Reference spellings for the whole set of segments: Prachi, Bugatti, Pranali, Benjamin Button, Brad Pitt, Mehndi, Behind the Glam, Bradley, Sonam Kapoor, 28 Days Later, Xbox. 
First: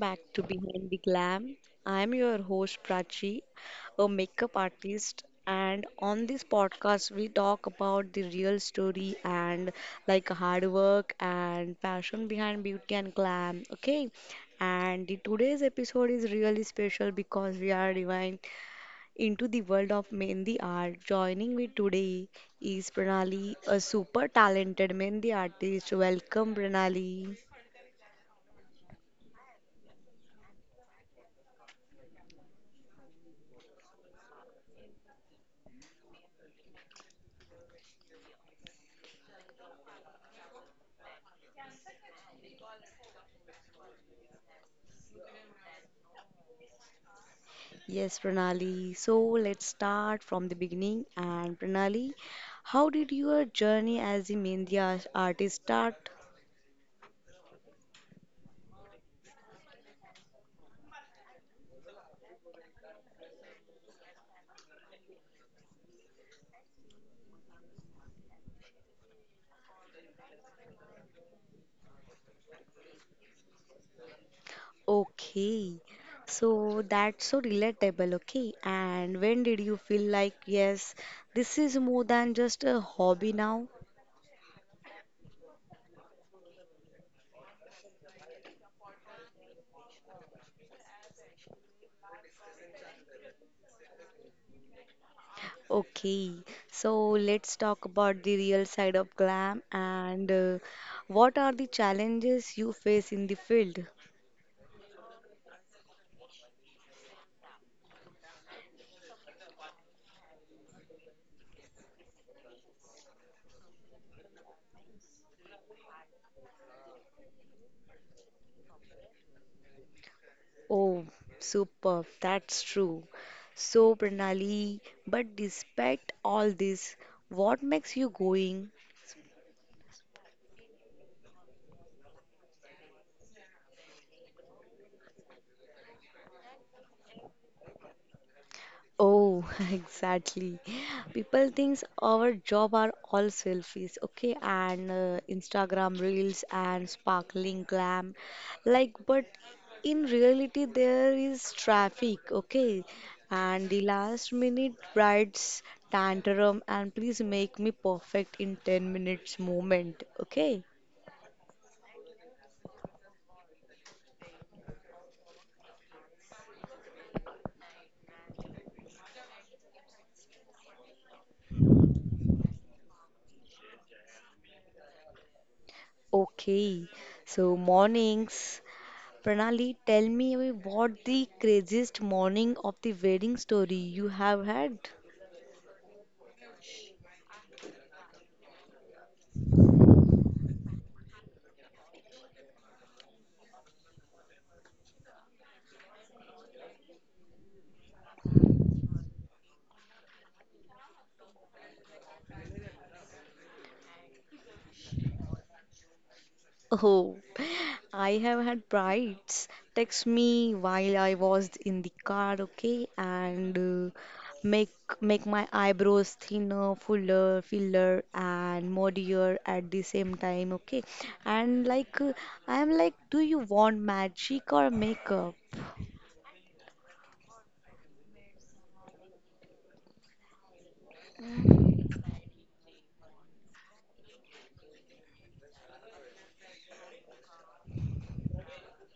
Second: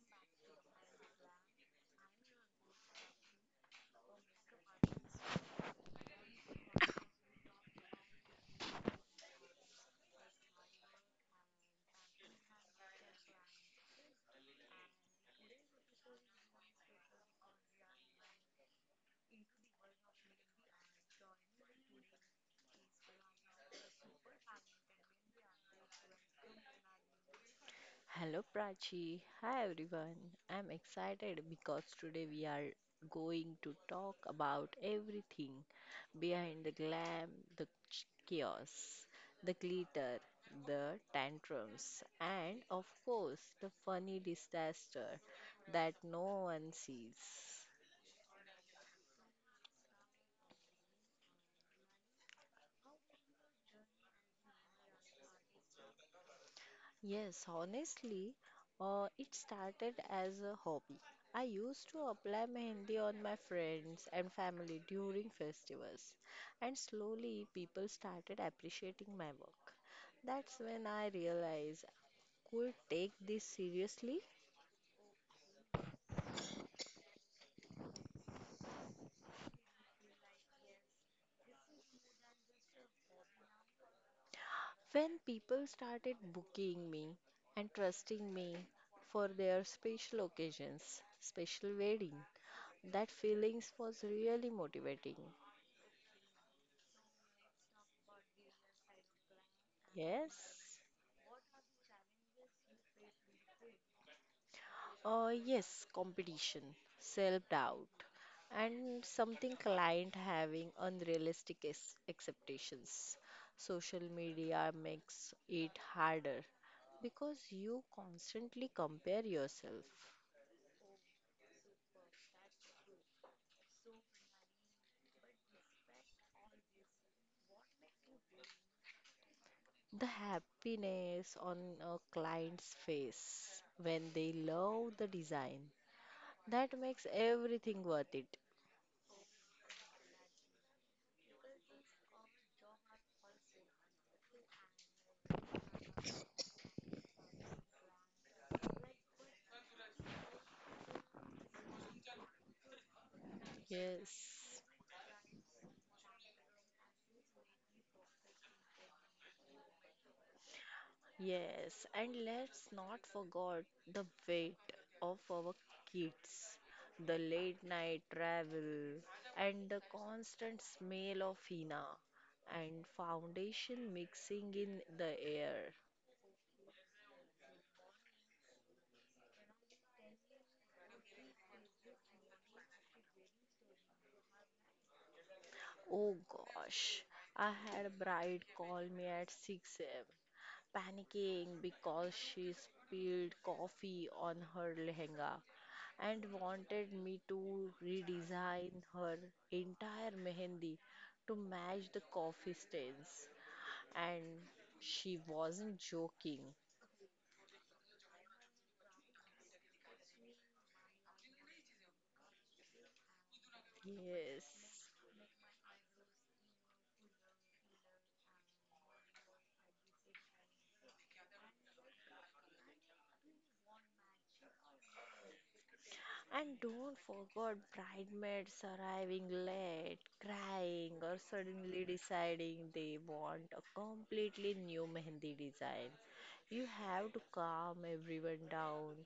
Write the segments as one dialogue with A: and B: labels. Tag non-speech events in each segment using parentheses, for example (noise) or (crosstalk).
A: back to Behind the Glam. I am your host Prachi, a makeup artist, and on this podcast we talk about the real story and like hard work and passion behind beauty and glam. Okay? And the today's episode is really special because we are divine into the world of Mehndi art. Joining me today is Pranali, a super talented Mehndi artist. Welcome Pranali.
B: Hello Prachi. Hi everyone. I'm excited because today we are going to talk about everything behind the glam, the chaos, the glitter, the tantrums, and of course, the funny disaster that no one sees.
A: Yes, Pranali. So let's start from the beginning. And Pranali, how did your journey as a Mehndi artist start?
B: Yes, honestly, it started as a hobby. I used to apply mehendi on my friends and family during festivals, and slowly people started appreciating my work. That's when I realized I could take this seriously.
A: Okay, so that's so relatable. Okay, and when did you feel like, yes, this is more than just a hobby now?
B: When people started booking me and trusting me for their special occasions, special wedding, that feelings was really motivating.
A: Okay, so let's talk about the real side of glam and
B: Yes.
A: what are the challenges you face in the field?
B: Yes, competition, self-doubt, and something client having unrealistic expectations. Social media makes it harder because you constantly compare yourself.
A: Oh, superb. That's true. So, Pranali, but despite all this, what makes you going?
B: The happiness on a client's face when they love the design, that makes everything worth it.
A: Oh, (laughs) exactly. People thinks our job are all selfies, okay, and Instagram reels and sparkling glam, like, but in reality there is traffic, okay, and the last
B: Yes,
A: minute brides tantrum and please make me perfect in 10 minutes moment, okay.
B: yes, and let's not forget the weight of our kids, the late night travel, and the constant smell of henna and foundation mixing in the air.
A: Okay, so mornings. Pranali, tell me what the craziest morning of the wedding story you have had?
B: Oh gosh, I had a bride call me at 6 a.m. panicking because she spilled coffee on her lehenga and wanted me to redesign her entire mehendi to match the coffee stains. And she wasn't joking.
A: Oh, I have had brides text me while I was in the car, okay, and make
B: Yes.
A: make my eyebrows thinner, fuller, filler, and muddier at the same time, okay. And like, I am like, do you want magic or makeup?
B: And don't forget bridesmaids arriving late, crying, or suddenly deciding they want a completely new mehendi design. You have to calm everyone down,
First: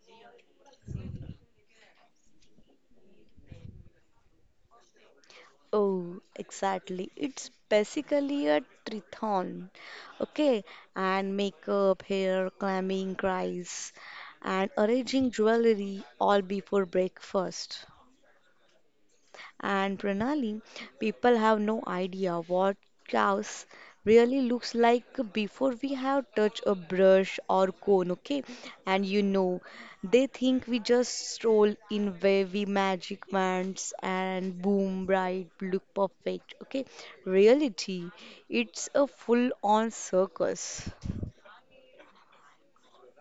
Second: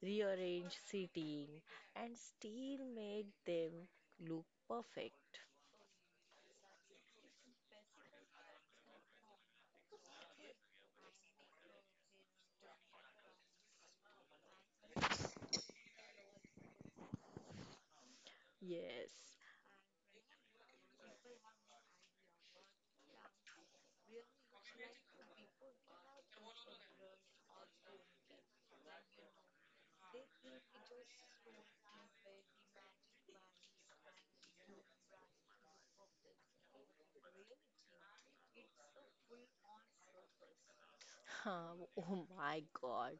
B: rearrange seating, and still make them look perfect.
A: Oh, exactly. It's basically a triathlon. Okay, and makeup, hair, climbing, cries, and arranging jewelry all before breakfast.
B: Yes.
A: And Pranali, people have no idea what chaos really looks like before we have touched a brush or cone, okay? And you know, they think we just stroll in wavy magic wands and boom, bright, look perfect, okay? Reality, it's a full-on circus.
B: (laughs) Oh my God.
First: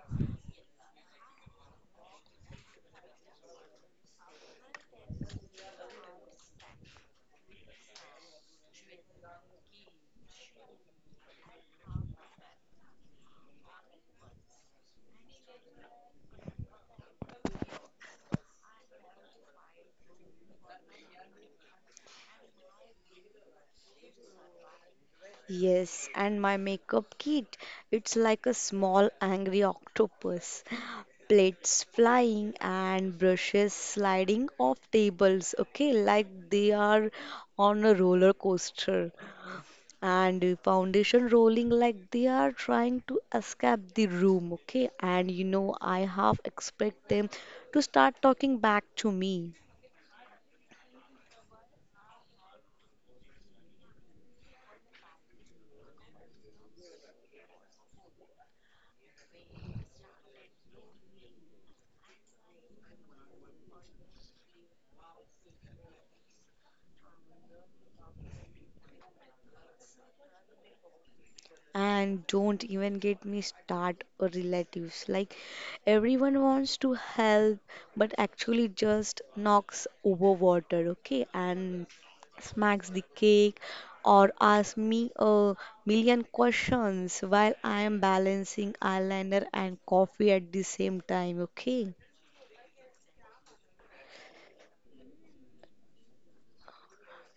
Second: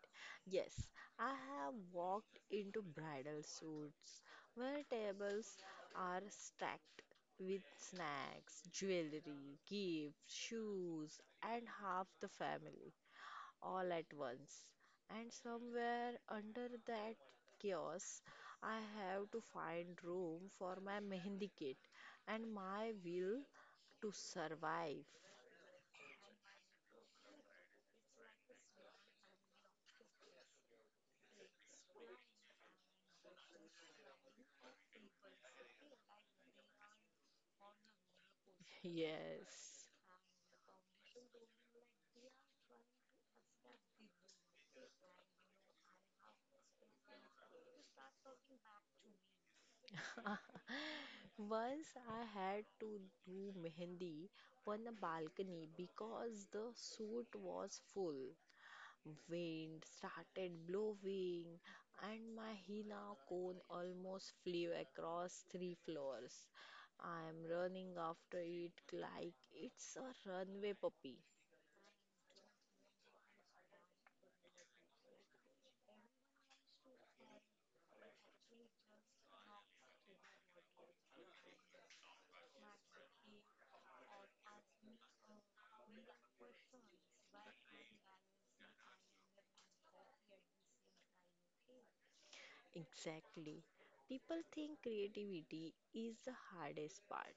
B: Yes, I have walked into bridal suits where tables are stacked with snacks, jewelry, gifts, shoes, and half the family, all at once. And somewhere under that chaos, I have to find room for my (laughs) mehendi kit and my will to survive.
A: Yes, and my makeup kit, it's like a small angry octopus. Plates flying and brushes sliding off tables, okay, like they are on a roller coaster.
B: Yes.
A: And foundation rolling like they are trying to escape the room, okay. And you know, I half expect them to start talking back to me.
B: Once I had to do mehendi on the balcony because the suit was full. Wind started blowing, and my henna cone almost flew across 3 floors. I'm running after it like it's a runway puppy.
A: And don't even get me start or relatives. Like everyone wants to help, but actually just knocks over water, okay? And smacks the cake or asks me a million questions while I am balancing eyeliner and coffee at the same time, okay?
B: Exactly. People think creativity is the hardest part.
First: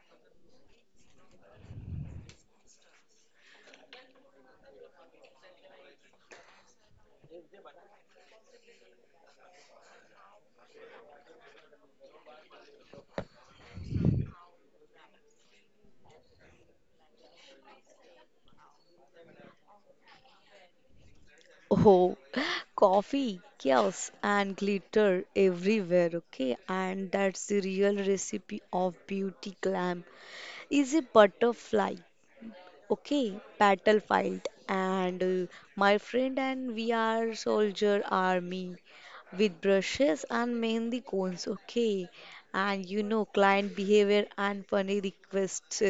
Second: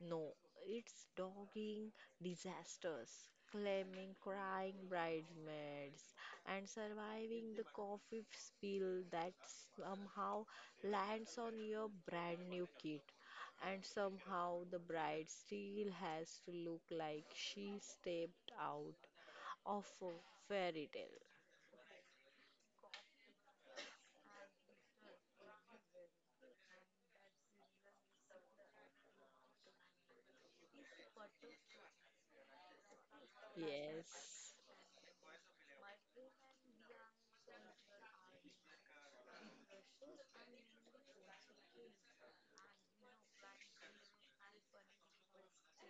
B: No, it's dogging disasters, claiming crying bridesmaids, and surviving the coffee spill that somehow lands on your brand new kit. And somehow the bride still has to look like she stepped out of a fairy tale.
A: Oh, (laughs) coffee, chaos, and glitter everywhere, okay? And that's the real recipe of beauty glam. Is a butterfly okay battlefield
B: Yes.
A: and my friend and we are soldier army with brushes and mainly cones okay and you know client behavior and funny requests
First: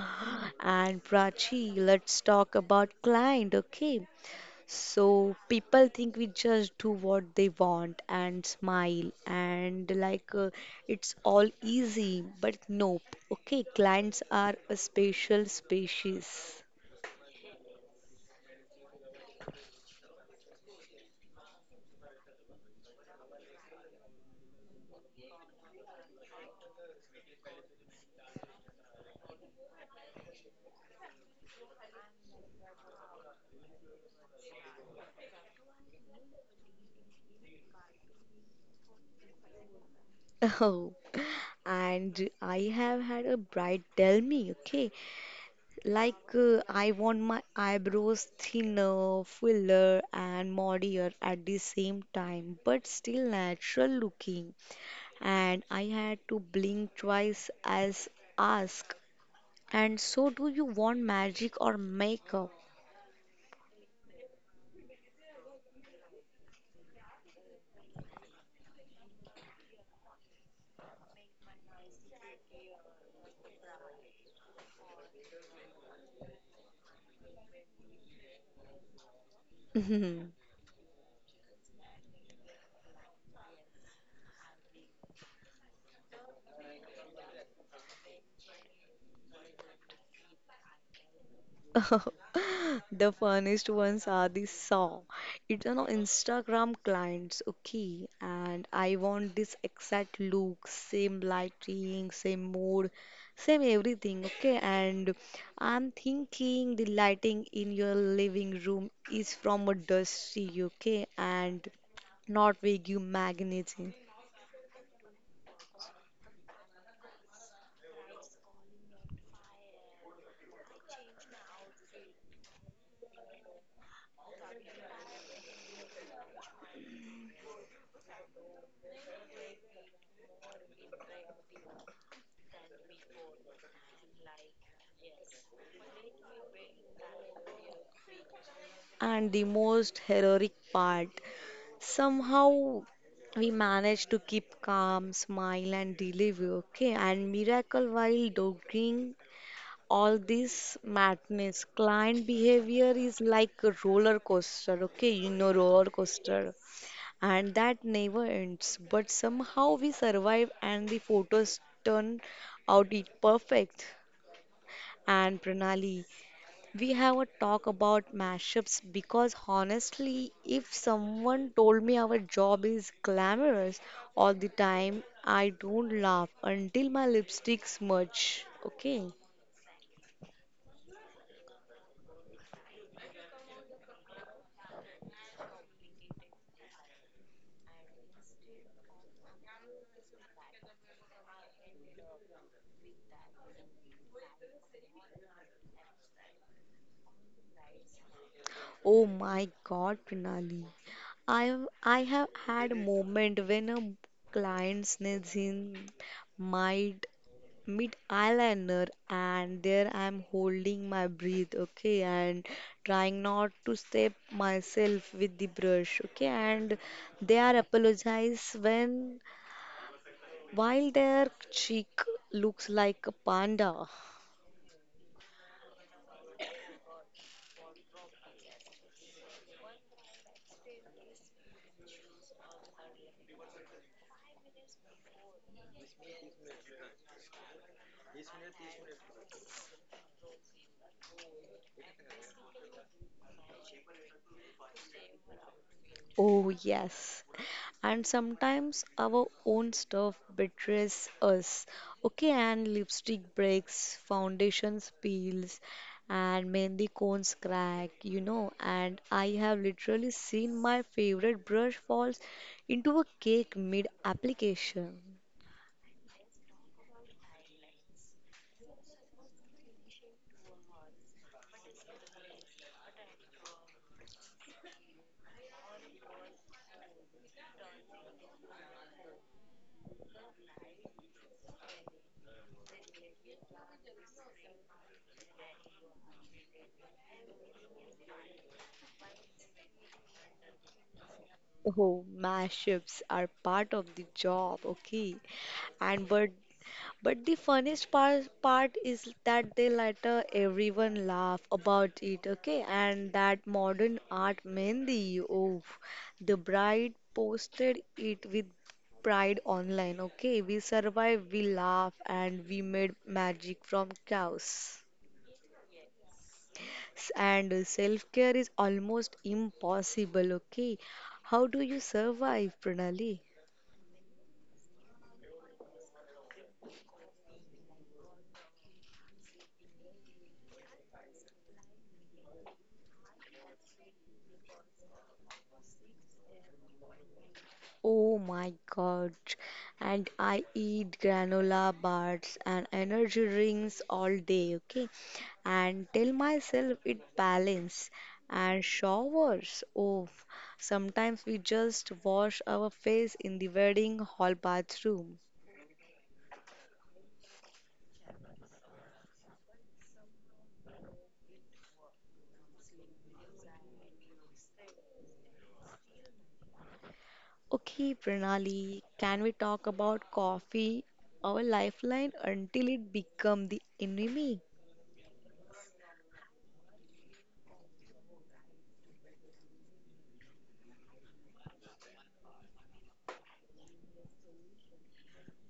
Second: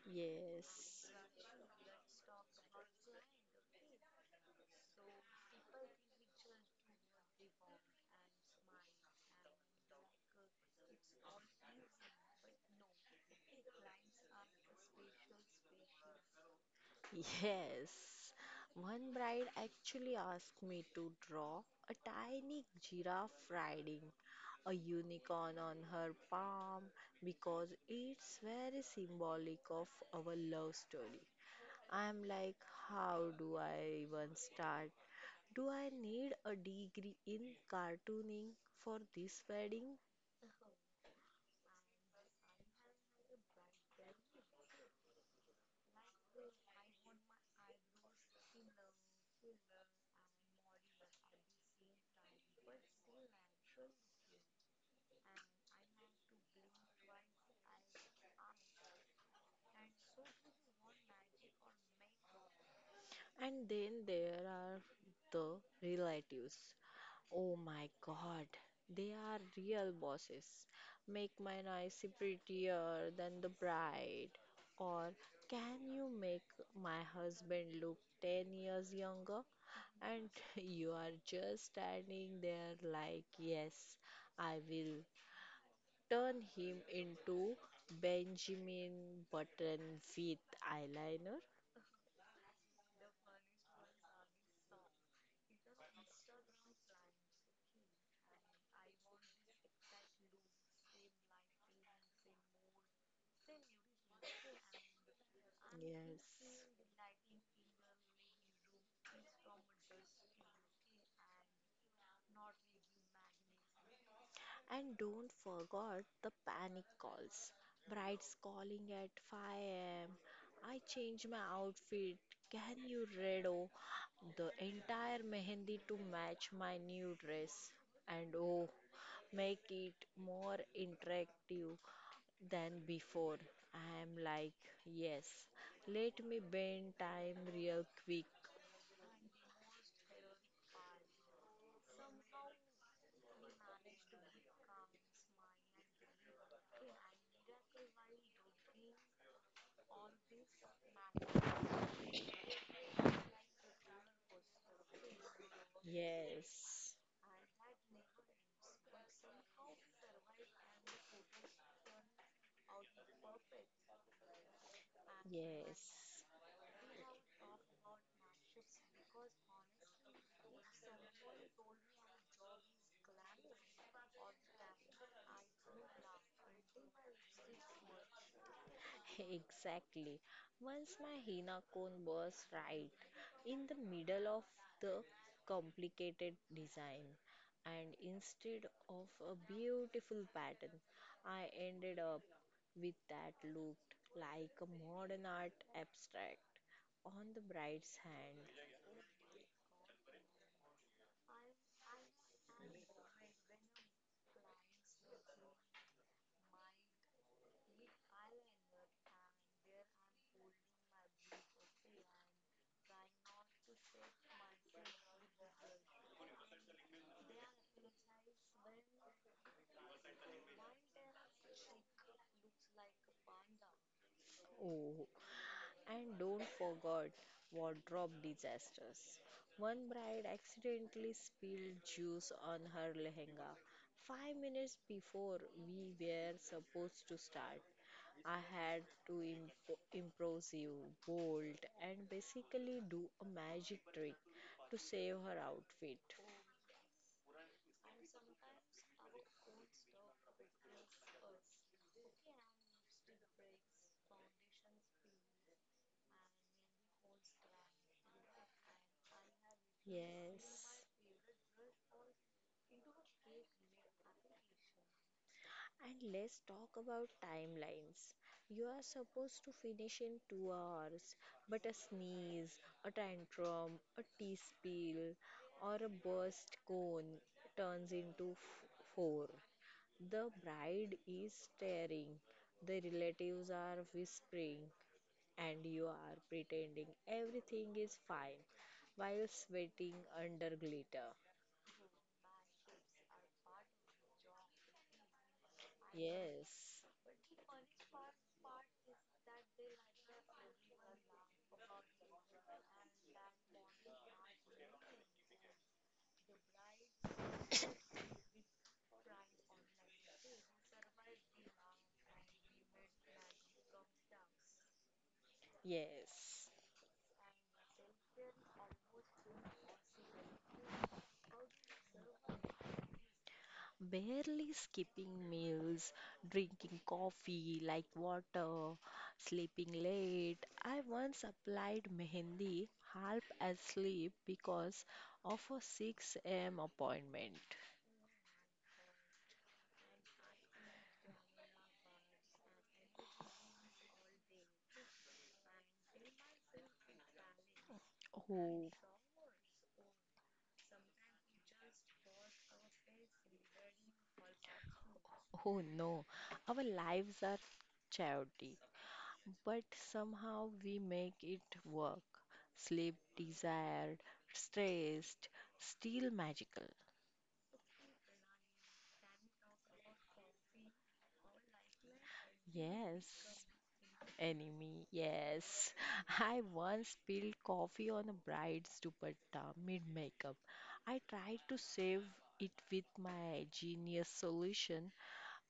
A: (gasps) and
B: Yes.
A: prachi let's talk about client okay so people think we just do what they want and smile and like it's all easy, but nope. Okay, clients are a special species.
B: Yes. One bride actually asked me to draw a tiny giraffe riding a unicorn on her palm because it's very symbolic of our love story. I'm like, how do I even start? Do I need a degree in cartooning for this wedding?
A: (laughs) Oh, and I have had a bride tell me, okay, like I want my eyebrows thinner, fuller, and modier at the same time, but still natural looking. And I had to blink twice as ask And so, do you want magic or makeup?
B: And then there are the relatives. Oh my God, they are real bosses. Make my nice prettier than the bride. Or can you make my husband look 10 years younger? And
A: (laughs)
B: (laughs) you are just standing there like, yes, I will turn him into Benjamin Button with eyeliner.
A: The funniest ones are the saw. It's on our Instagram clients, okay? And I want this exact look, same lighting, same mood, same everything, okay? And I'm
B: Yes.
A: thinking the lighting in your living room is from a dusty, okay? And not vacuum magnetism.
B: And don't forget the panic calls. Brides calling at 5 am. I changed my outfit. Can you redo the entire mehendi to match my new dress? And oh, make it more interactive than before. I am like, yes, let me bend time real quick.
A: And the most heroic part. Somehow we managed to keep calm, smile, and deliver, okay? And miracle while dogging all this madness. Client behavior is like a roller coaster, okay? You know, roller coaster.
B: Yes,
A: And that never ends. But somehow we survive, and the photos turn out it perfect. And
B: yes.
A: Pranali, we have a talk about mashups because honestly, if someone told me our job is glamorous all the time, I don't laugh until my lipstick smudge. Okay.
B: Exactly. Once my henna cone was right in the middle of the complicated design, and instead of a beautiful pattern, I ended up with that looked like a modern art abstract on the bride's hand.
A: Oh my God, Prinali. I I have had a moment when a client sneezes in mid mid eyeliner and there I'm holding my breath, okay, and trying not to step myself with the brush, okay, and they are apologize when while their cheek looks like a panda.
B: Oh, and don't forget wardrobe disasters. One bride accidentally spilled juice on her lehenga. 5 minutes before we were supposed to start, I had to improvise, bolt, and basically do a magic trick to save her outfit.
A: Oh, yes. And sometimes our own stuff betrays us. Okay, and lipstick breaks, foundations peels, and mehndi cones crack, you know. And I have literally seen
B: Yes.
A: my favorite brush falls into a cake mid-application.
B: And let's talk about timelines. You are supposed to finish in 2 hours, but a sneeze, a tantrum, a tea spill, or a burst cone turns into four. The bride is staring, the relatives are whispering, and you are pretending everything is fine while sweating under glitter.
A: Oh, mashups are part of the job, okay? And
B: Yes,
A: but the funniest part is that they later everyone laugh about it, okay? And that modern art Mehndi, oh, the bride posted it with pride online, okay? We survived, we laugh, and we made magic from chaos.
B: yes.
A: And self-care is almost impossible, okay? How do you survive, Pranali?
B: Barely skipping meals, drinking coffee like water, sleeping late. I once applied mehendi half asleep because of a 6 a.m. appointment.
A: Oh my god. And I eat granola bars and energy drinks all day, okay? And tell myself it balance and
B: Oh,
A: showers. Oh, sometimes we just wash our face in the wedding hall bathroom.
B: oh no, our lives are charity, but somehow we make it work. Sleep desired, stressed, still magical.
A: Okay, Pranali, can we talk about coffee, our lifeline, until it
B: Yes.
A: become the enemy?
B: Enemy, yes. I once spilled coffee on a bride's dupatta mid makeup. I tried to save it with my genius solution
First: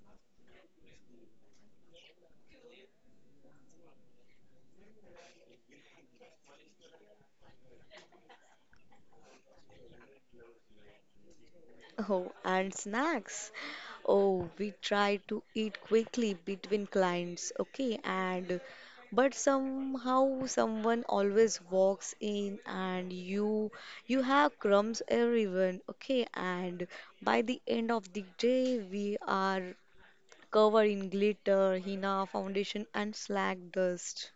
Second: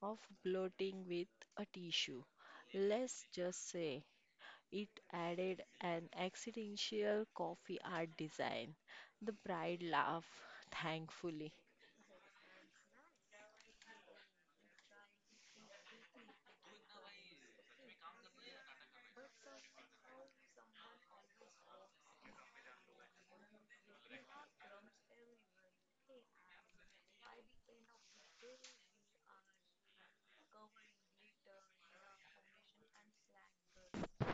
B: of blotting with a tissue. Let's just say it added an accidental coffee art design. The bride laughed, thankfully.
A: Oh, and snacks. Oh, we try to eat quickly between clients, okay, and but somehow someone always walks in and you have crumbs everyone, okay, and by the end of the day we are covered in glitter, henna, foundation and slag dust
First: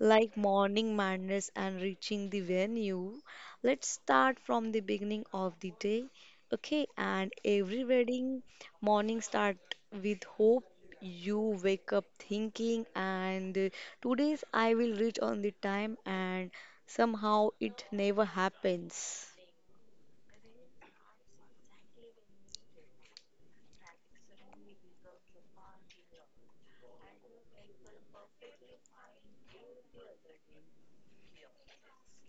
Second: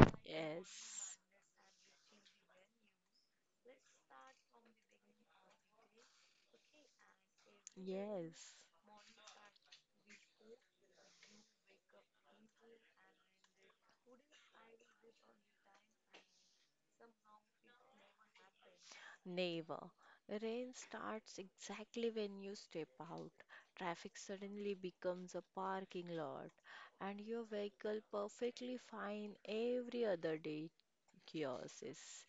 A: like morning
B: Yes,
A: madness and reaching the venue. Let's start from the beginning of the day. Okay, and every wedding
B: yes.
A: morning start with hope. You wake up thinking, and today's I will reach on the time, and somehow it never happens.
B: Never. Rain starts exactly when you step out. Traffic suddenly becomes a parking lot, and your vehicle perfectly fine every other day chaoses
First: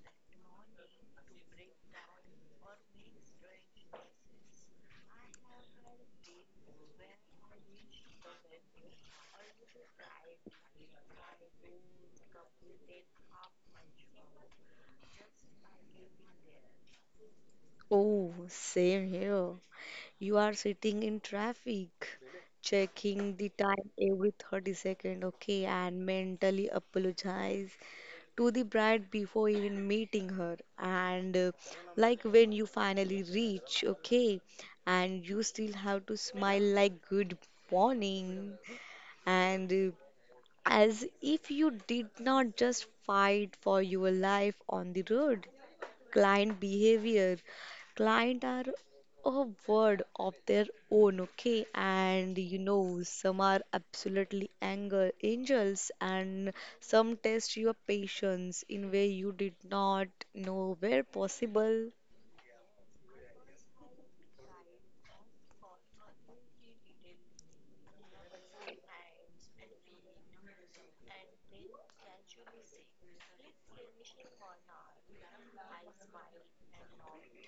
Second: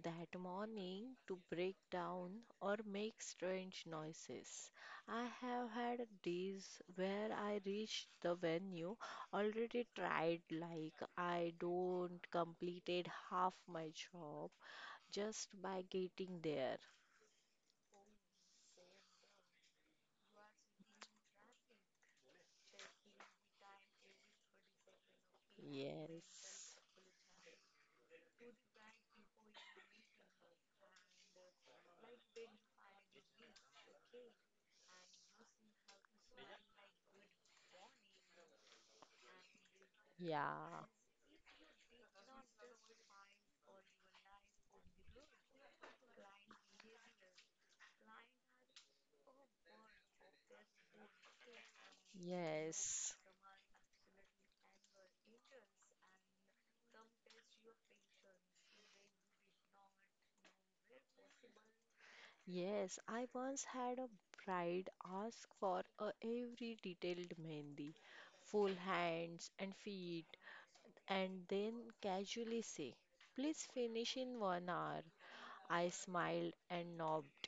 B: that morning to break down or make strange noises. I have had days where I reached the venue already tried like I don't completed half my job just by getting there.
A: Oh, same here. You are sitting in traffic, checking the time every 30-second, okay, and
B: Yes.
A: mentally apologize to the bride before even meeting her and like when you finally reach okay and you still have to smile like good morning and
B: Yeah.
A: as if you did not just fight for your life on the road client behavior. Client are a word of their own, okay? And you know,
B: Yes.
A: some are absolutely anger angels, and some test your patience in way you did not know were possible.
B: Yes, I once had a bride ask for a every detailed mehndi, full hands and feet, and then casually say, "Please finish in 1 hour." I smiled and nodded,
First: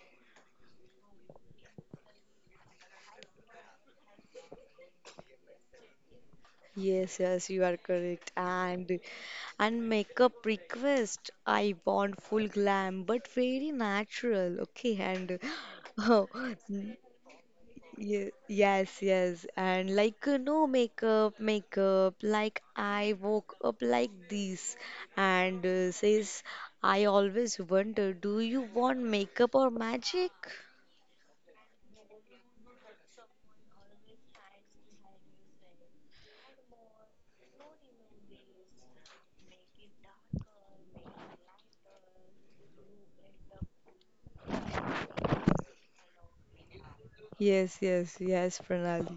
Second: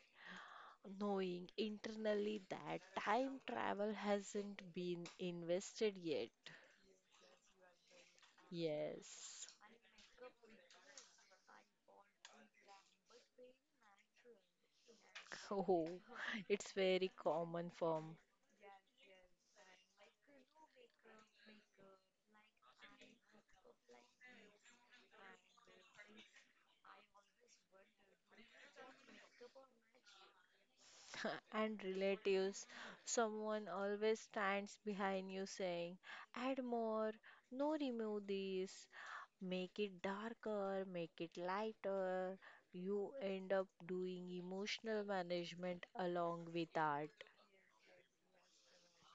B: knowing internally that time travel hasn't been invested yet.
A: Yes, yes, you are correct. And
B: Yes. (laughs)
A: and makeup request. I want full glam, but very natural. Okay, and (laughs)
B: Oh,
A: oh.
B: it's very common for
A: Yes, yes, and like no makeup, makeup. Like I woke up like this, and says, I always wonder, do you want makeup or magic?
B: (laughs) and relatives. Someone always stands behind you saying, add more, no remove this, make it darker, make it lighter. You end up doing emotional management along with art.
A: Yes, yes, yes, Pranali.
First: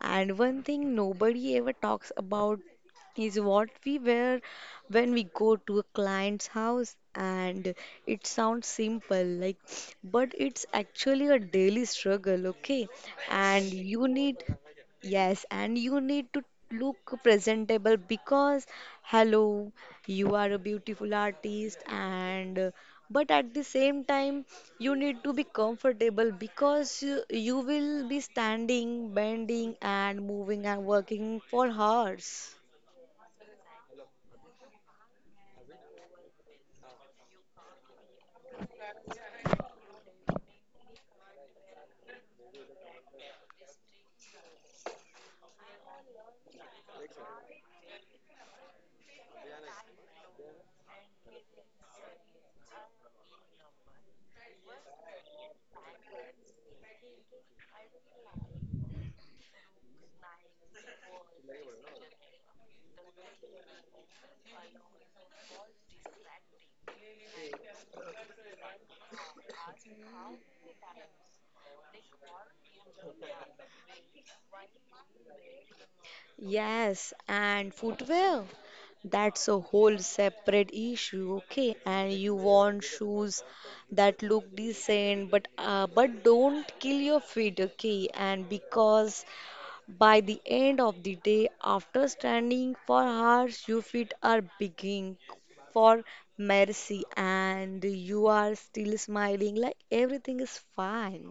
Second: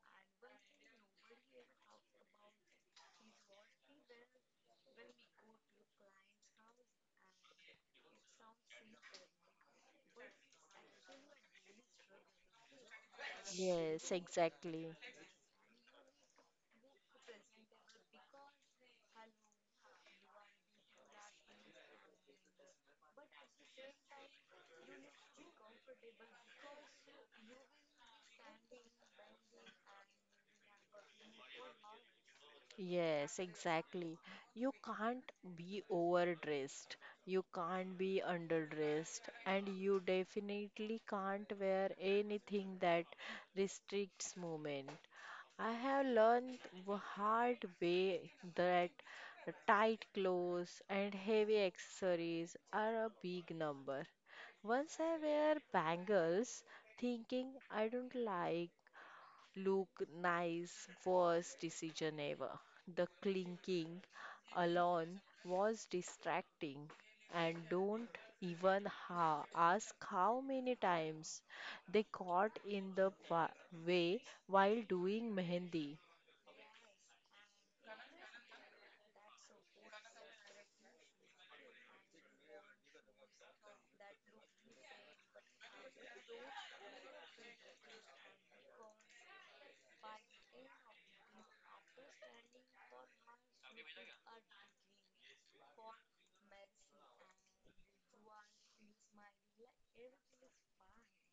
A: And one thing nobody ever talks about is what we wear when we go to a client's house. And it sounds simple, like, but it's actually a daily struggle, okay? And you
B: Yes,
A: need
B: exactly.
A: Yes, and you need to look presentable because, hello, you are a beautiful artist, and but at the same time, you need to be comfortable because you will be standing, bending, and moving and working for hours.
B: Yes, exactly. You can't be overdressed, you can't be underdressed, and you definitely can't wear anything that restricts movement. I have learned the hard way that tight clothes and heavy accessories are a big number. Once I wear bangles, thinking I don't like look, nice. Worst decision ever. The clinking alone was distracting, and don't even ask how many times they got in the way while doing mehendi.
A: Yes, and footwear. That's a whole separate issue, okay? And you want shoes that look decent, but don't kill your feet, okay? And because by the end of the day, after standing for hours, your feet are begging for mercy, and you are still smiling like everything is fine.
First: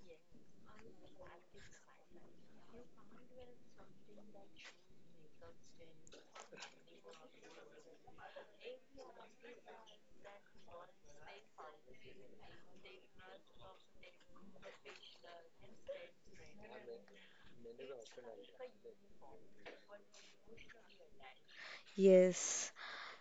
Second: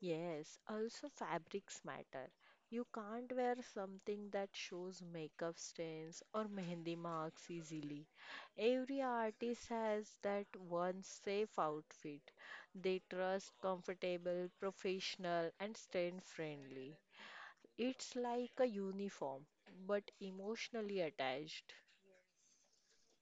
B: Yes, also fabrics matter. You can't wear something that shows makeup stains or mehendi marks easily. Every artist has that one safe outfit. They trust comfortable, professional, and stain friendly. It's like a uniform, but emotionally attached.
A: Yes.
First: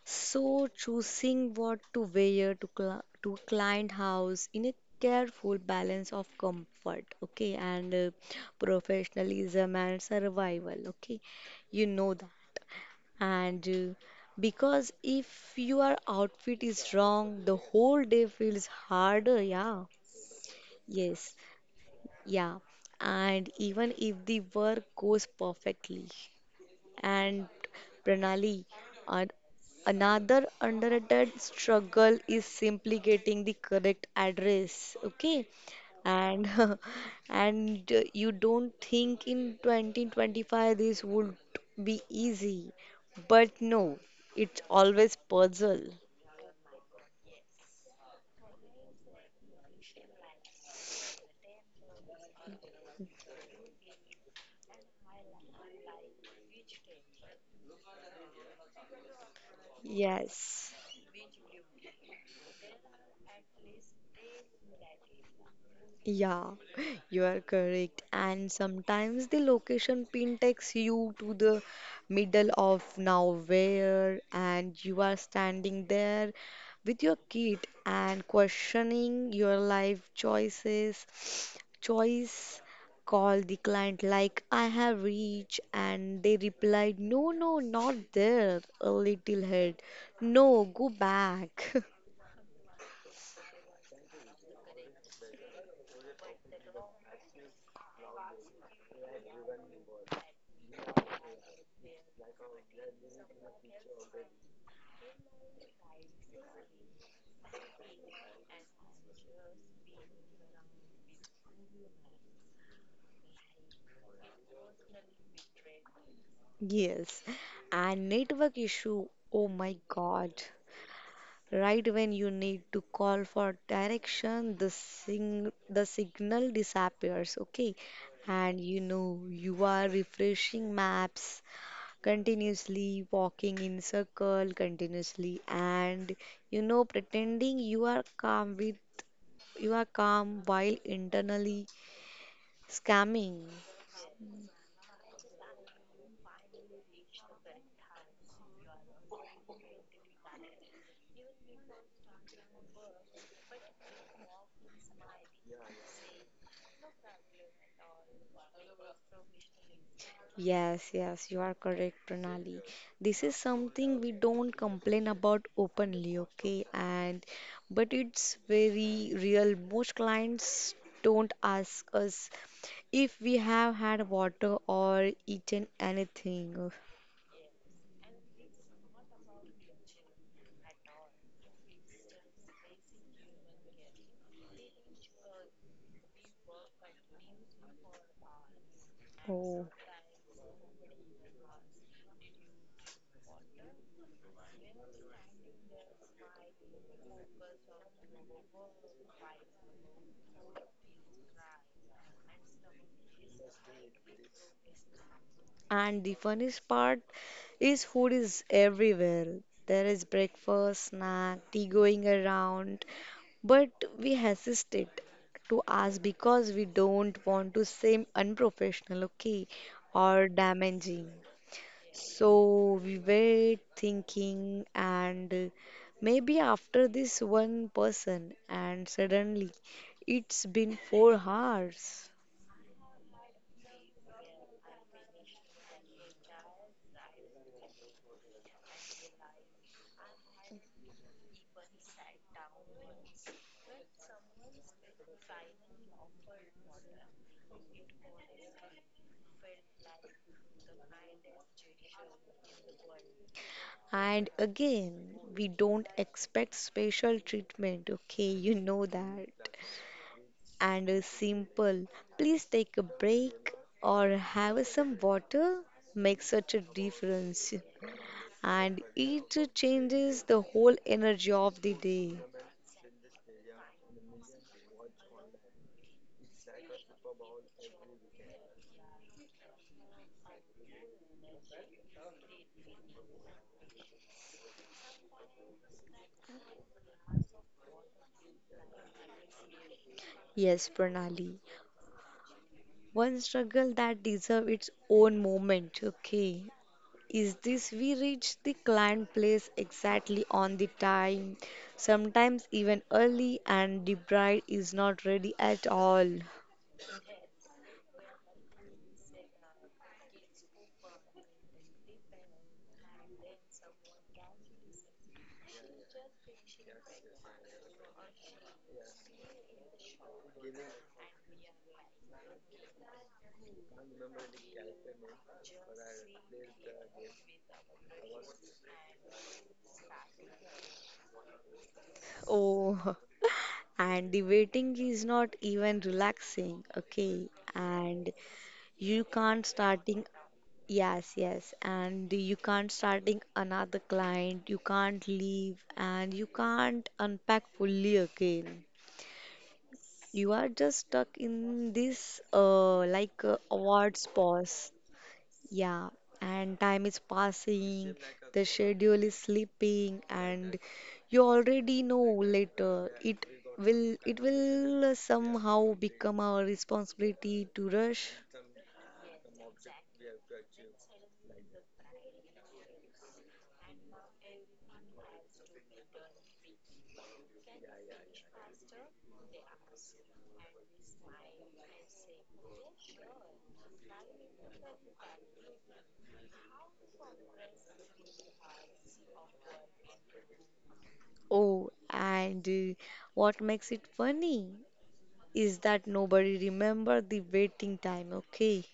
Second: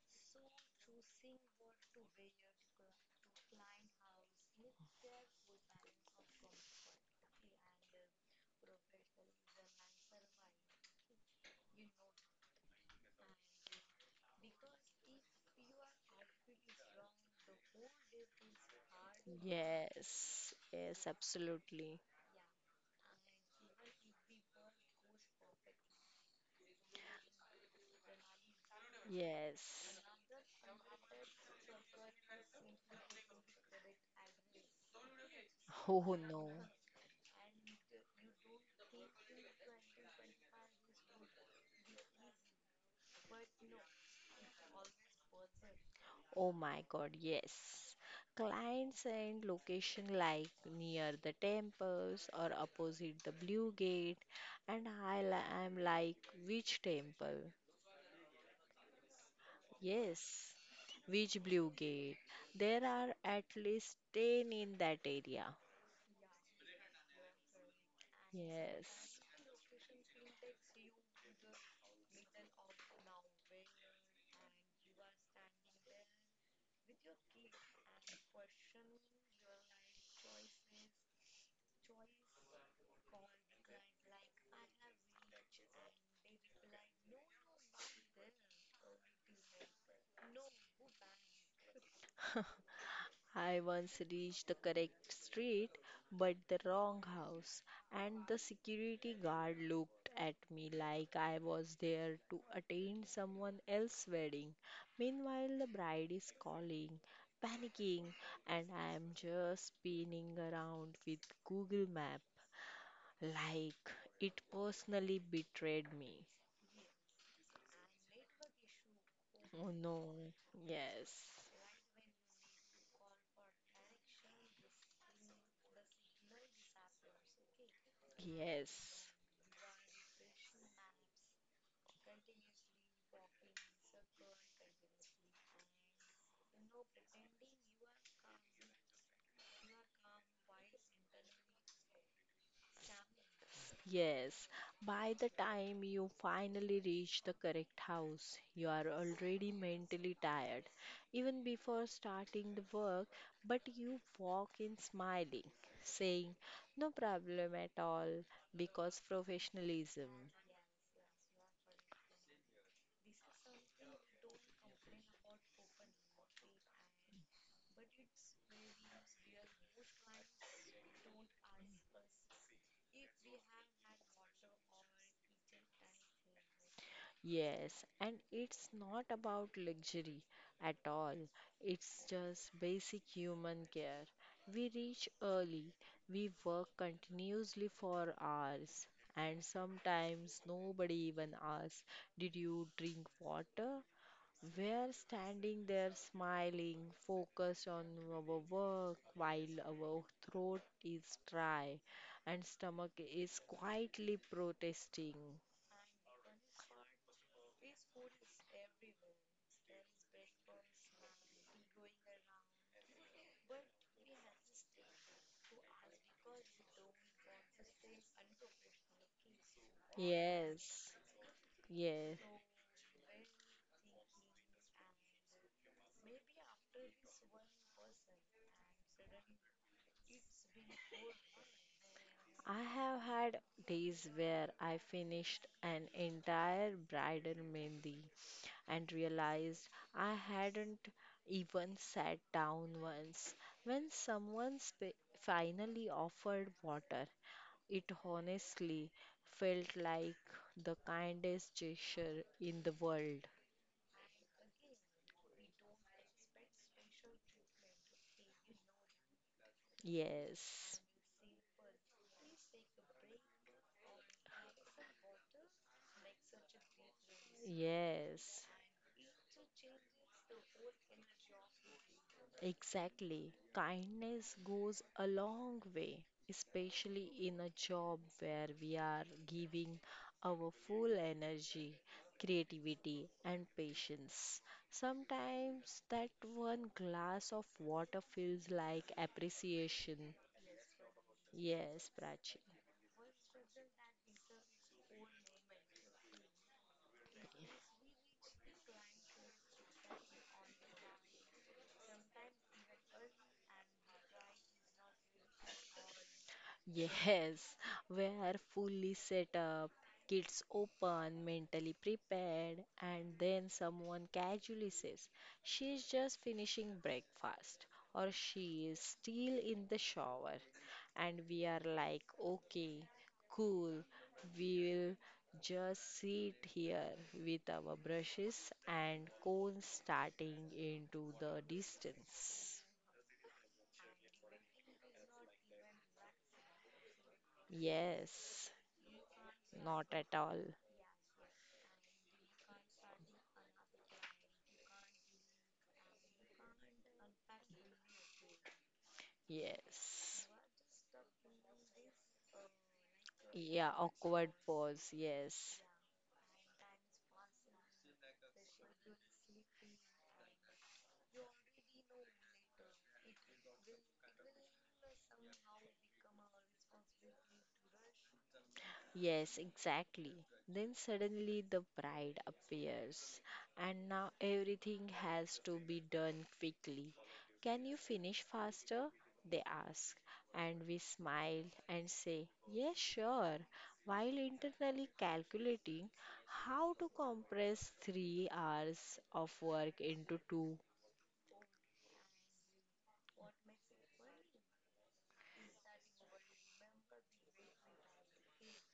A: So, choosing what to wear to, to client house in a careful balance of comfort, okay, and professionalism and survival, okay, you know that. And because if your outfit is wrong, the whole day feels harder, yeah,
B: Yes, yes,
A: yes,
B: absolutely.
A: yeah. And even if the work goes perfectly. And Pranali, an-
B: Yes.
A: another underrated struggle is simply getting the correct address. Okay,
B: Oh
A: and
B: no.
A: (laughs) and you don't think in 2025 this would be easy, but no, it's always puzzle.
B: Oh my God, yes. Clients and location like near the temples or opposite the blue gate, and I'm like, which temple? Yes,
A: Yes.
B: which blue gate? There are at least 10 in that area.
A: Yeah, (laughs) you are correct. And
B: Yes.
A: sometimes the location pin takes you to the middle of nowhere, and you are standing there with your kid and questioning your life choices. (sniffs) Choice call the client like I have reached, and they replied, No, no, not there, a little head. No, go back. (laughs)
B: I once reached the correct street but the wrong house, and the security guard looked at me like I was there to attend someone else's wedding. Meanwhile, the bride is calling, panicking, and I am just spinning around with Google Map like it personally betrayed me.
A: Yes, and network issue. Oh
B: Oh
A: my God.
B: no, yes,
A: Right when you need to call for direction, the sing the signal disappears, okay? And you
B: yes.
A: know you are refreshing maps continuously, walking in circle continuously, and you know pretending you are calm while internally scamming.
B: Yes, by the time you finally reach the correct house, you are already mentally tired, even before starting the work. But you walk in smiling, saying, no problem at all, because professionalism.
A: Yes, yes, you are correct, Pranali. This is something we don't complain about openly, okay? And but it's very real. Most clients don't ask us if we have had water or eaten anything.
B: Yes, and it's not about luxury at all. It's just basic human care. We reach early, we work continuously for hours, and
A: Oh,
B: sometimes nobody even asks, did you drink water? We're standing there smiling, focused on our work while our throat is dry and stomach is quietly protesting.
A: and the funniest part is food is everywhere. There is breakfast, snack, tea going around, But we hesitate to ask because we don't want to seem unprofessional, okay, or
B: Yes,
A: damaging.
B: yes.
A: So we wait thinking, and maybe after this one person, and suddenly it's been 4 hours.
B: I have had days where I finished an entire bridal mehndi and realized I hadn't even sat down once. When someone finally offered water, it honestly felt like the kindest gesture in the world.
A: And again, we don't expect special treatment, okay, (laughs) you know that.
B: Yes,
A: And simple. Please take a break or have some water. Makes such a difference.
B: yes.
A: And it changes the whole energy of the day.
B: Exactly. Kindness goes a long way, especially in a job where we are giving our full energy, creativity, and patience. Sometimes that one glass of water feels like appreciation.
A: Yes, Pranali.
B: Yes, Prachi.
A: One struggle that deserves its own moment. Okay. Is this we reach the client place exactly on the time, sometimes even early, and the bride is not ready at all.
B: Yes, (laughs) where fully set up, kids open, mentally prepared, and then someone casually says, she's just finishing breakfast, or she is still in the shower. And we are like, okay, cool, we'll just sit here with our brushes and cones starting into the distance.
A: Oh, (laughs) and the waiting is not even relaxing, okay? And
B: Yes,
A: you can't
B: not
A: starting.
B: at all.
A: Yes, yes. And you can't starting another client, you can't leave, and you can't unpack fully again.
B: Yes.
A: You are just stuck in this
B: Yeah,
A: awards
B: awkward
A: pause.
B: pause. Yes.
A: Yeah, and time is passing, the schedule is slipping, and you already know later it will somehow become our responsibility to rush.
B: Yes, exactly. Then suddenly the bride appears, and now everything has to be done quickly. Can you finish faster? They ask, and we smile and say, yes, sure, while internally calculating how to compress 3 hours of work into 2.
A: Oh, and what makes it funny is that nobody remember the waiting time, okay?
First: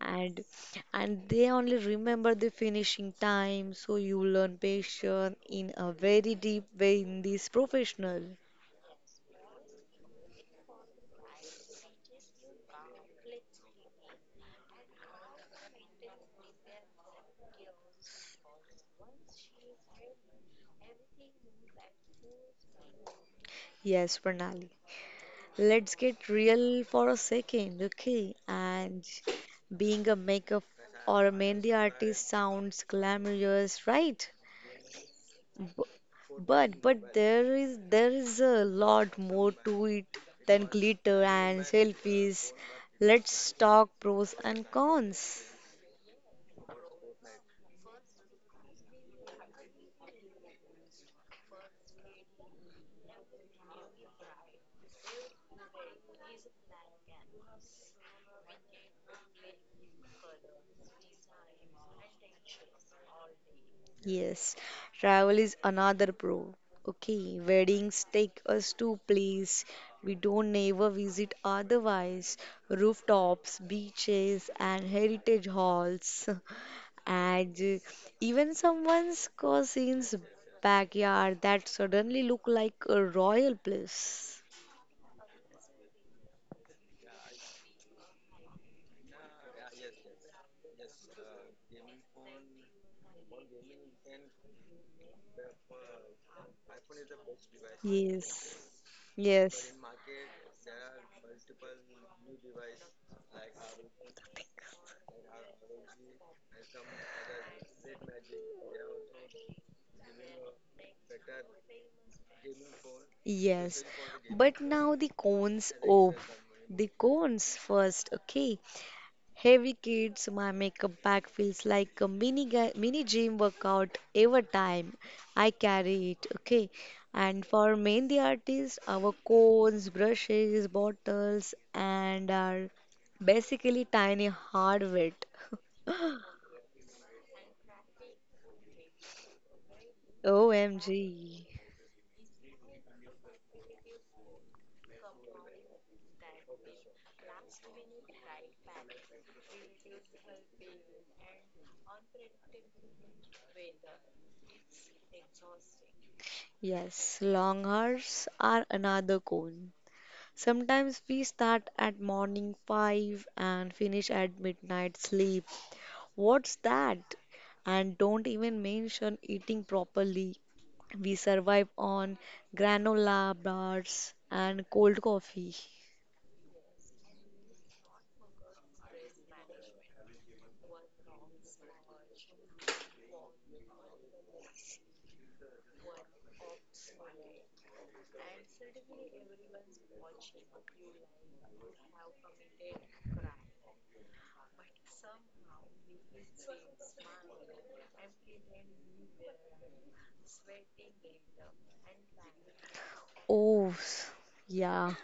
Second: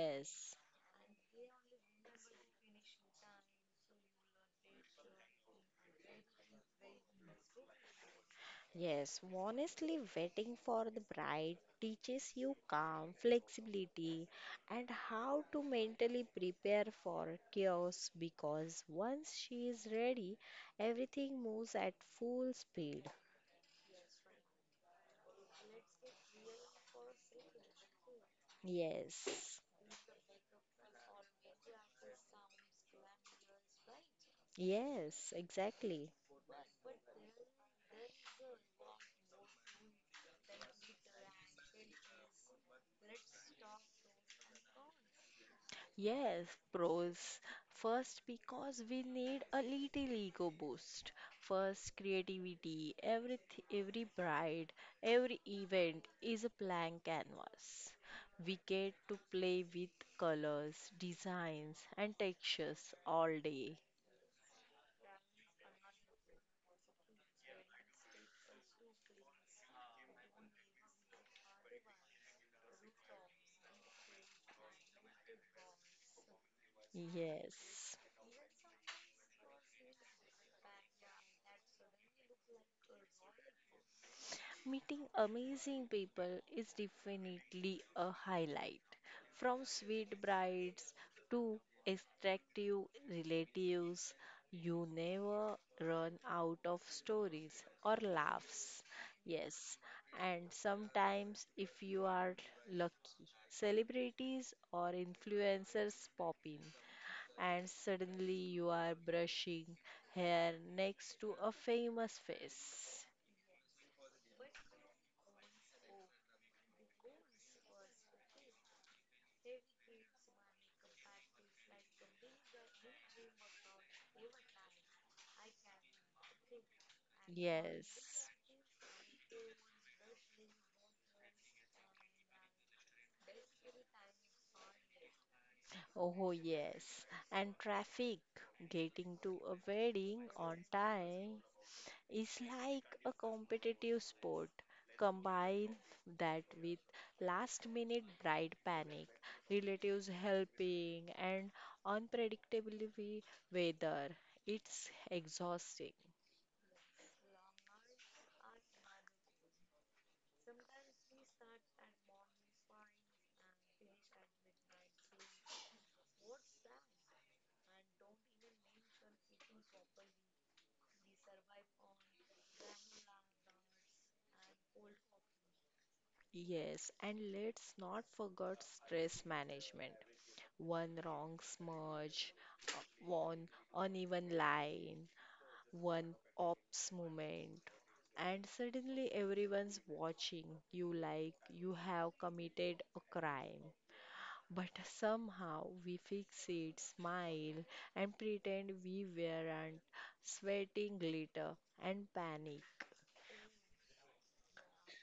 A: And and they only remember the finishing time, so you learn patience in a very deep way in this professional.
B: Yes, honestly, waiting for the bride teaches you calm, flexibility, and how to mentally prepare for chaos because once she is ready, everything moves at full speed.
A: Yes, Pranali. Let's get real for a second, okay? And
B: Yes,
A: being a makeup or a Mehndi artist sounds glamorous, right?
B: yes,
A: B-
B: exactly.
A: but there is a lot more to it than glitter and selfies. Let's talk pros and cons.
B: Yes, pros. First, because we need a little ego boost. First, creativity. Every bride, every event is a blank canvas. We get to play with colors, designs, and textures all day.
A: Yes, travel is another pro. Okay, weddings take us to place we don't never visit otherwise. Rooftops, beaches, and heritage halls, (laughs) and
B: Yes.
A: even someone's cousin's backyard that suddenly look like a royal place.
B: Meeting amazing people is definitely a highlight. From sweet brides to attractive relatives, you never run out of stories or
A: Yes,
B: laughs.
A: yes.
B: Yes, and sometimes, if you are lucky, celebrities or influencers pop in, and suddenly you are brushing hair next to a famous face.
A: Yes, but now the cones. Oh, the cones first. Okay, heavy kids. My makeup bag feels like a mini gym workout every time I carry it. Okay, and for mehndi
B: Yes.
A: artists, our cones, brushes, bottles, and are basically tiny hardware. (laughs)
B: Oh, yes. And traffic, getting to a wedding on time
A: OMG.
B: is like a competitive sport. Combine that with last minute bride panic, relatives helping, and unpredictability weather. It's exhausting.
A: Yes, long hairs are another cone. Sometimes we start at morning 5 and finish at midnight sleep. What's that? And don't even mention eating properly. We survive on granola bars and cold coffee.
B: Yes, and let's not forget stress management. One wrong smudge, one uneven line, one ops moment and suddenly everyone's watching you like you have committed a crime but somehow we fix it smile and pretend we weren't sweating glitter and panic.
A: Oh, s- yeah.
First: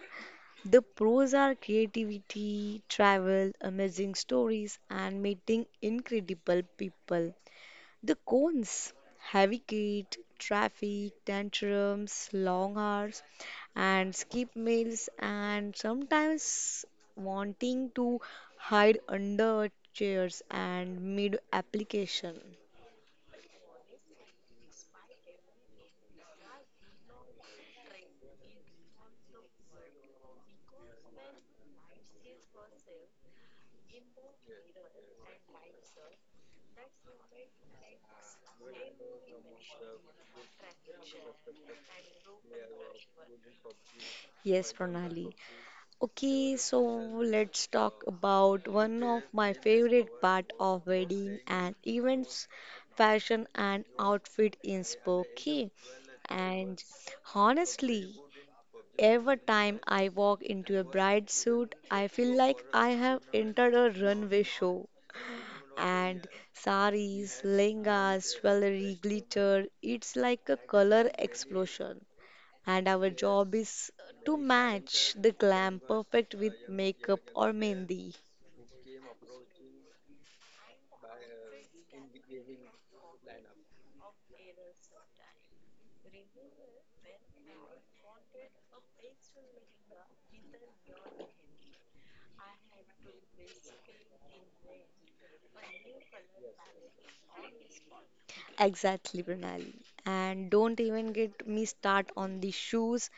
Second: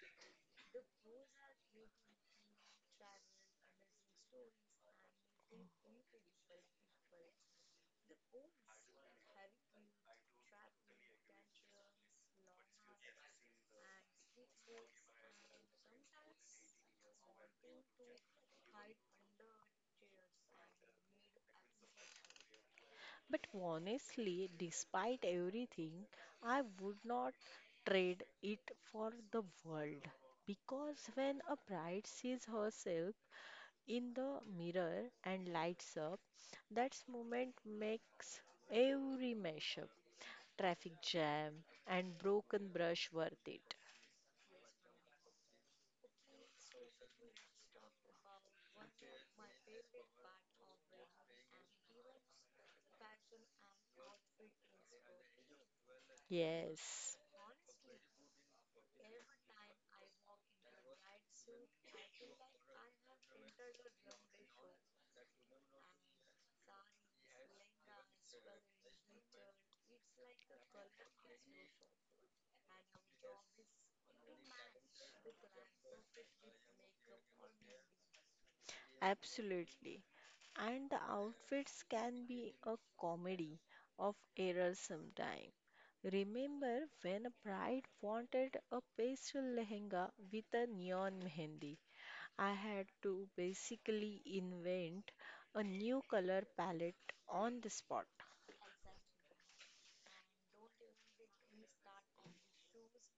A: The pros are creativity, travel, amazing stories, and meeting incredible people. The cones, heavy gate, traffic, tantrums, long hours, and skip meals, and sometimes wanting to hide under chairs and mid application.
B: But honestly despite everything I would not trade it for the world because when a bride sees herself in the mirror and lights up. That moment makes every mashup, traffic jam, and broken brush worth it.
A: Yes, Pranali. Okay, so let's talk about one of my favorite part of wedding and events, fashion and outfit inspo. Okay, and
B: Yes.
A: honestly, every time I walk into a bright suit, I feel like I have entered a runway show. And saris, lehengas, jewelry, glitter, it's like a color explosion. And our job is to match the glam perfect with makeup or mehendi.
B: Absolutely. And the outfits can be a comedy of errors sometime. Remember when a bride wanted a pastel lehenga with a neon mehendi? I had to basically invent a new color palette on the spot.
A: Exactly, Pranali. And don't even get me start on the shoes,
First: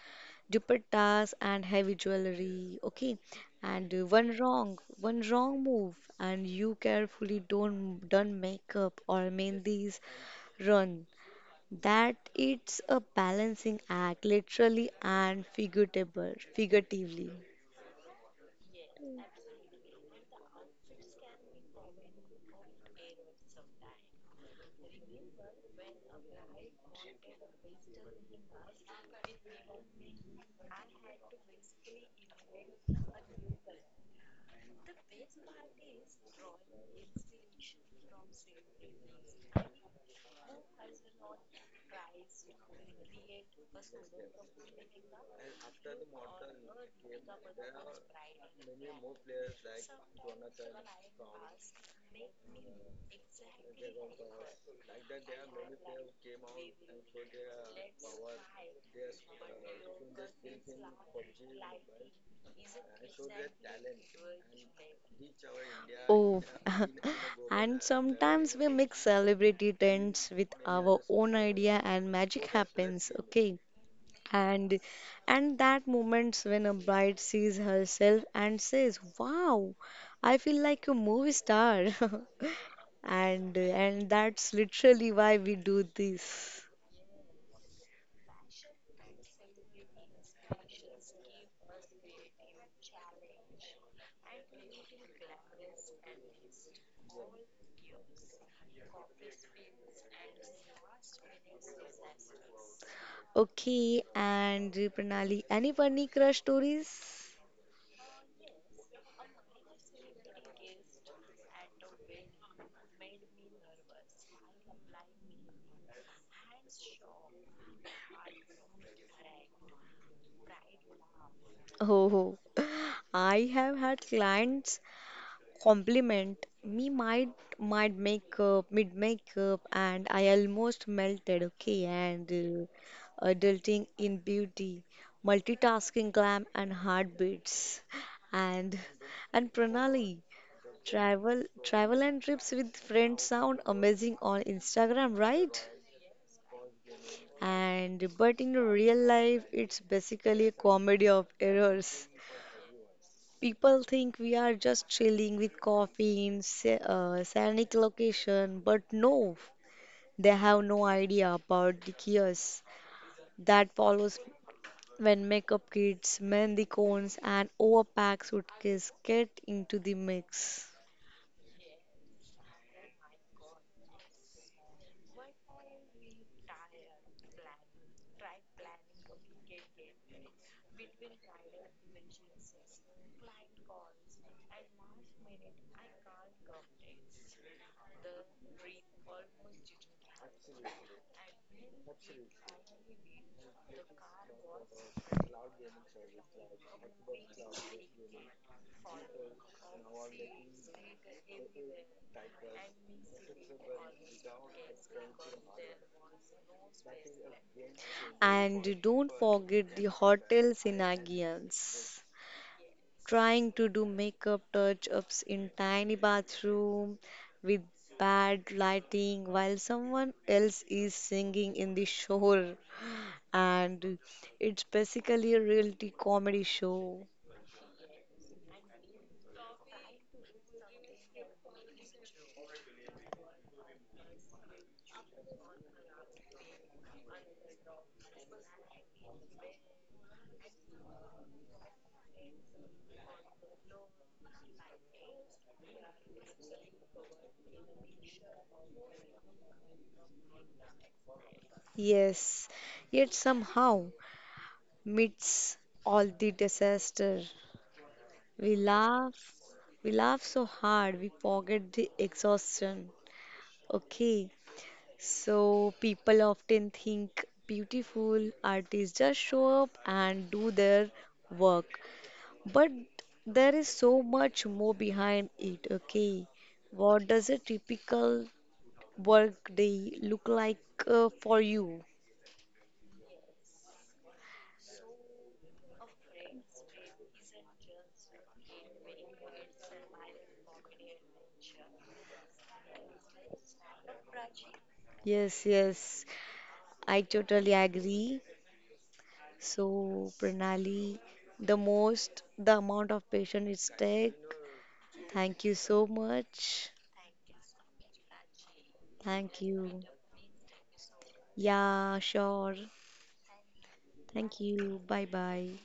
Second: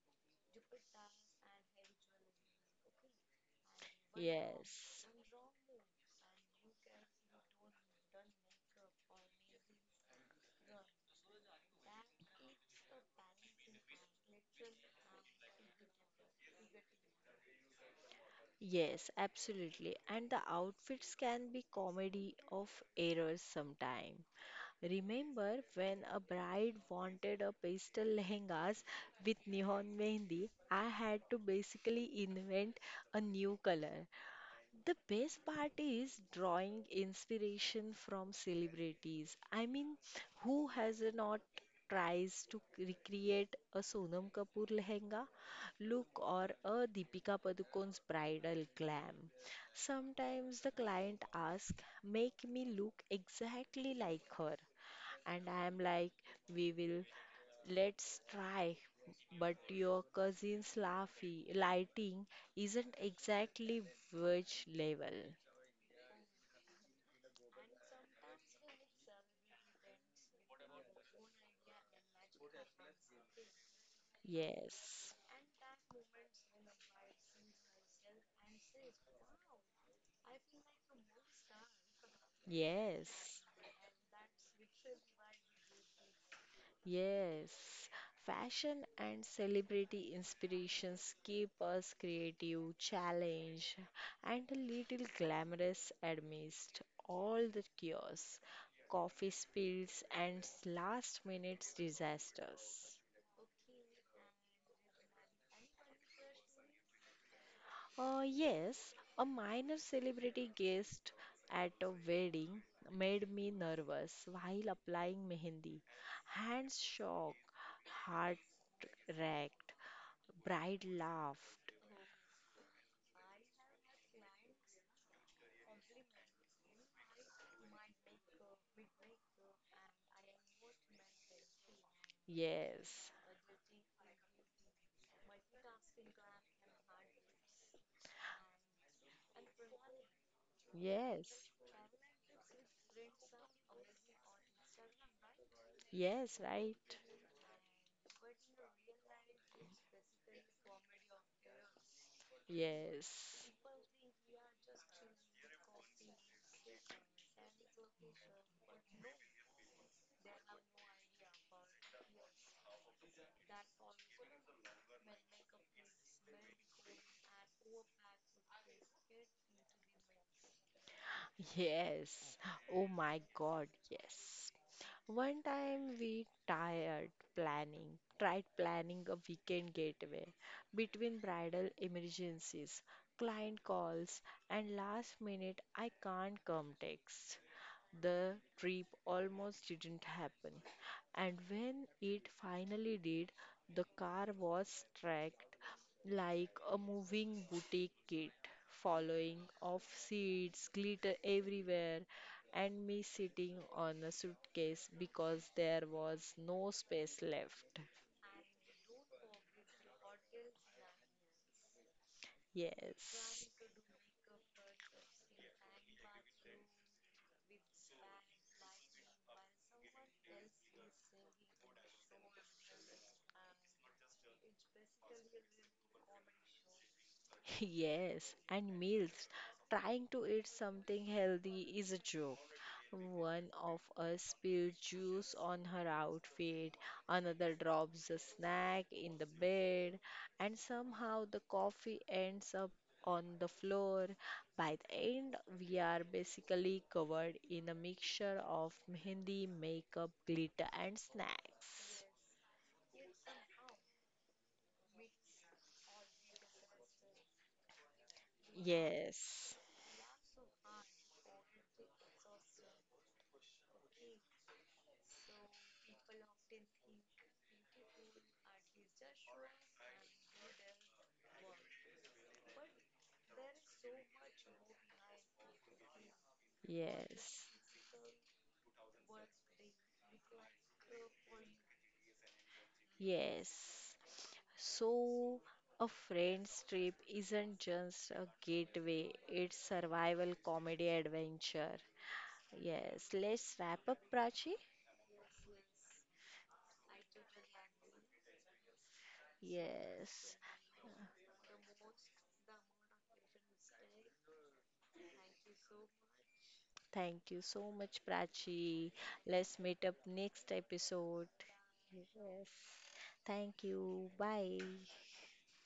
A: dupattas and heavy jewelry, okay? And
B: Yes.
A: one wrong move and you carefully don't done makeup or mehendis run, that it's a balancing act, literally and figuratively.
B: Yes, absolutely. And the outfits can be comedy of errors sometime. Remember when a bride wanted a pastel lehengas with neon mehendi, I had to basically invent a new color. The best part is drawing inspiration from celebrities. I mean, who has not tries to recreate a Sonam Kapoor lehenga look or a Deepika Padukone's bridal glam? Sometimes the client asks, "Make me look exactly like her." And I am like, we will, let's try. But your cousin's laughy, lighting isn't exactly which level.
A: Oh, (laughs) and sometimes we mix celebrity trends with our own idea, and magic happens. Okay, and
B: Yes,
A: and that moments when a bride sees herself and says, wow, I feel like a movie star. (laughs)
B: yes,
A: And that's literally why we do this.
B: yes. Fashion and celebrity inspirations keep us creative, challenged, and a little glamorous amidst all the chaos, coffee spills, and last minute disasters.
A: Okay, and Pranali, any funny crush stories? (laughs)
B: Yes, a minor celebrity guest at a wedding made me nervous while applying mehendi. Hands shook, heart racked, bride laughed.
A: Oh, I have had clients compliment me, might make up mid makeup, and I almost melted, okay? And
B: Yes,
A: adulting in beauty, multitasking glam and heartbeats. And and Pranali, travel
B: yes,
A: travel and trips with friends sound amazing on Instagram, right?
B: yes, right?
A: And but in real life it's basically a comedy of errors.
B: Yes.
A: People think we are just chilling with coffee in scenic location, but no, they have no idea about the chaos that follows when makeup kits, mehndi cones, and overpacked suitcase get into the mix.
B: Yes. Oh my God, yes. One time we tried planning a weekend getaway between bridal emergencies, client calls, and last minute I can't come text. The trip almost didn't happen. And when it finally did, the car was tracked like a moving boutique kit, following off seats, glitter everywhere, and me sitting on a suitcase because there was no space left.
A: And don't forget the hotel shenanigans.
B: Yes. (laughs)
A: Trying to do makeup touch ups in tiny bathroom with bad lighting while someone else is singing in the shower, and it's basically a reality comedy show.
B: Yes, and meals. Trying to eat something healthy is a joke. One of us spills juice on her outfit, another drops a snack in the bed, and somehow the coffee ends up on the floor. By the end, we are basically covered in a mixture of mehendi, makeup, glitter, and snacks.
A: Yes, yet somehow meets all the disaster, we laugh,
B: Yes,
A: we laugh so hard we forget the exhaustion. Okay, so people often think beautiful artists just show up and do their work, but there is so much more behind it, okay? What does a
B: yes.
A: typical work day look like, for you?
B: Yes. So, a friend's trip isn't just a getaway, it's survival comedy adventure. Yes. Let's wrap up, Prachi.
A: Yes, yes, I totally agree. So,
B: Yes.
A: Pranali, the most, the amount of patience it's take. Thank you so much.
B: Thank you so much, Prachi.
A: Thank
B: Let's
A: you.
B: meet up next episode.
A: Yeah,
B: Yes.
A: sure.
B: Thank you.
A: Thank
B: Bye.
A: you. Bye bye.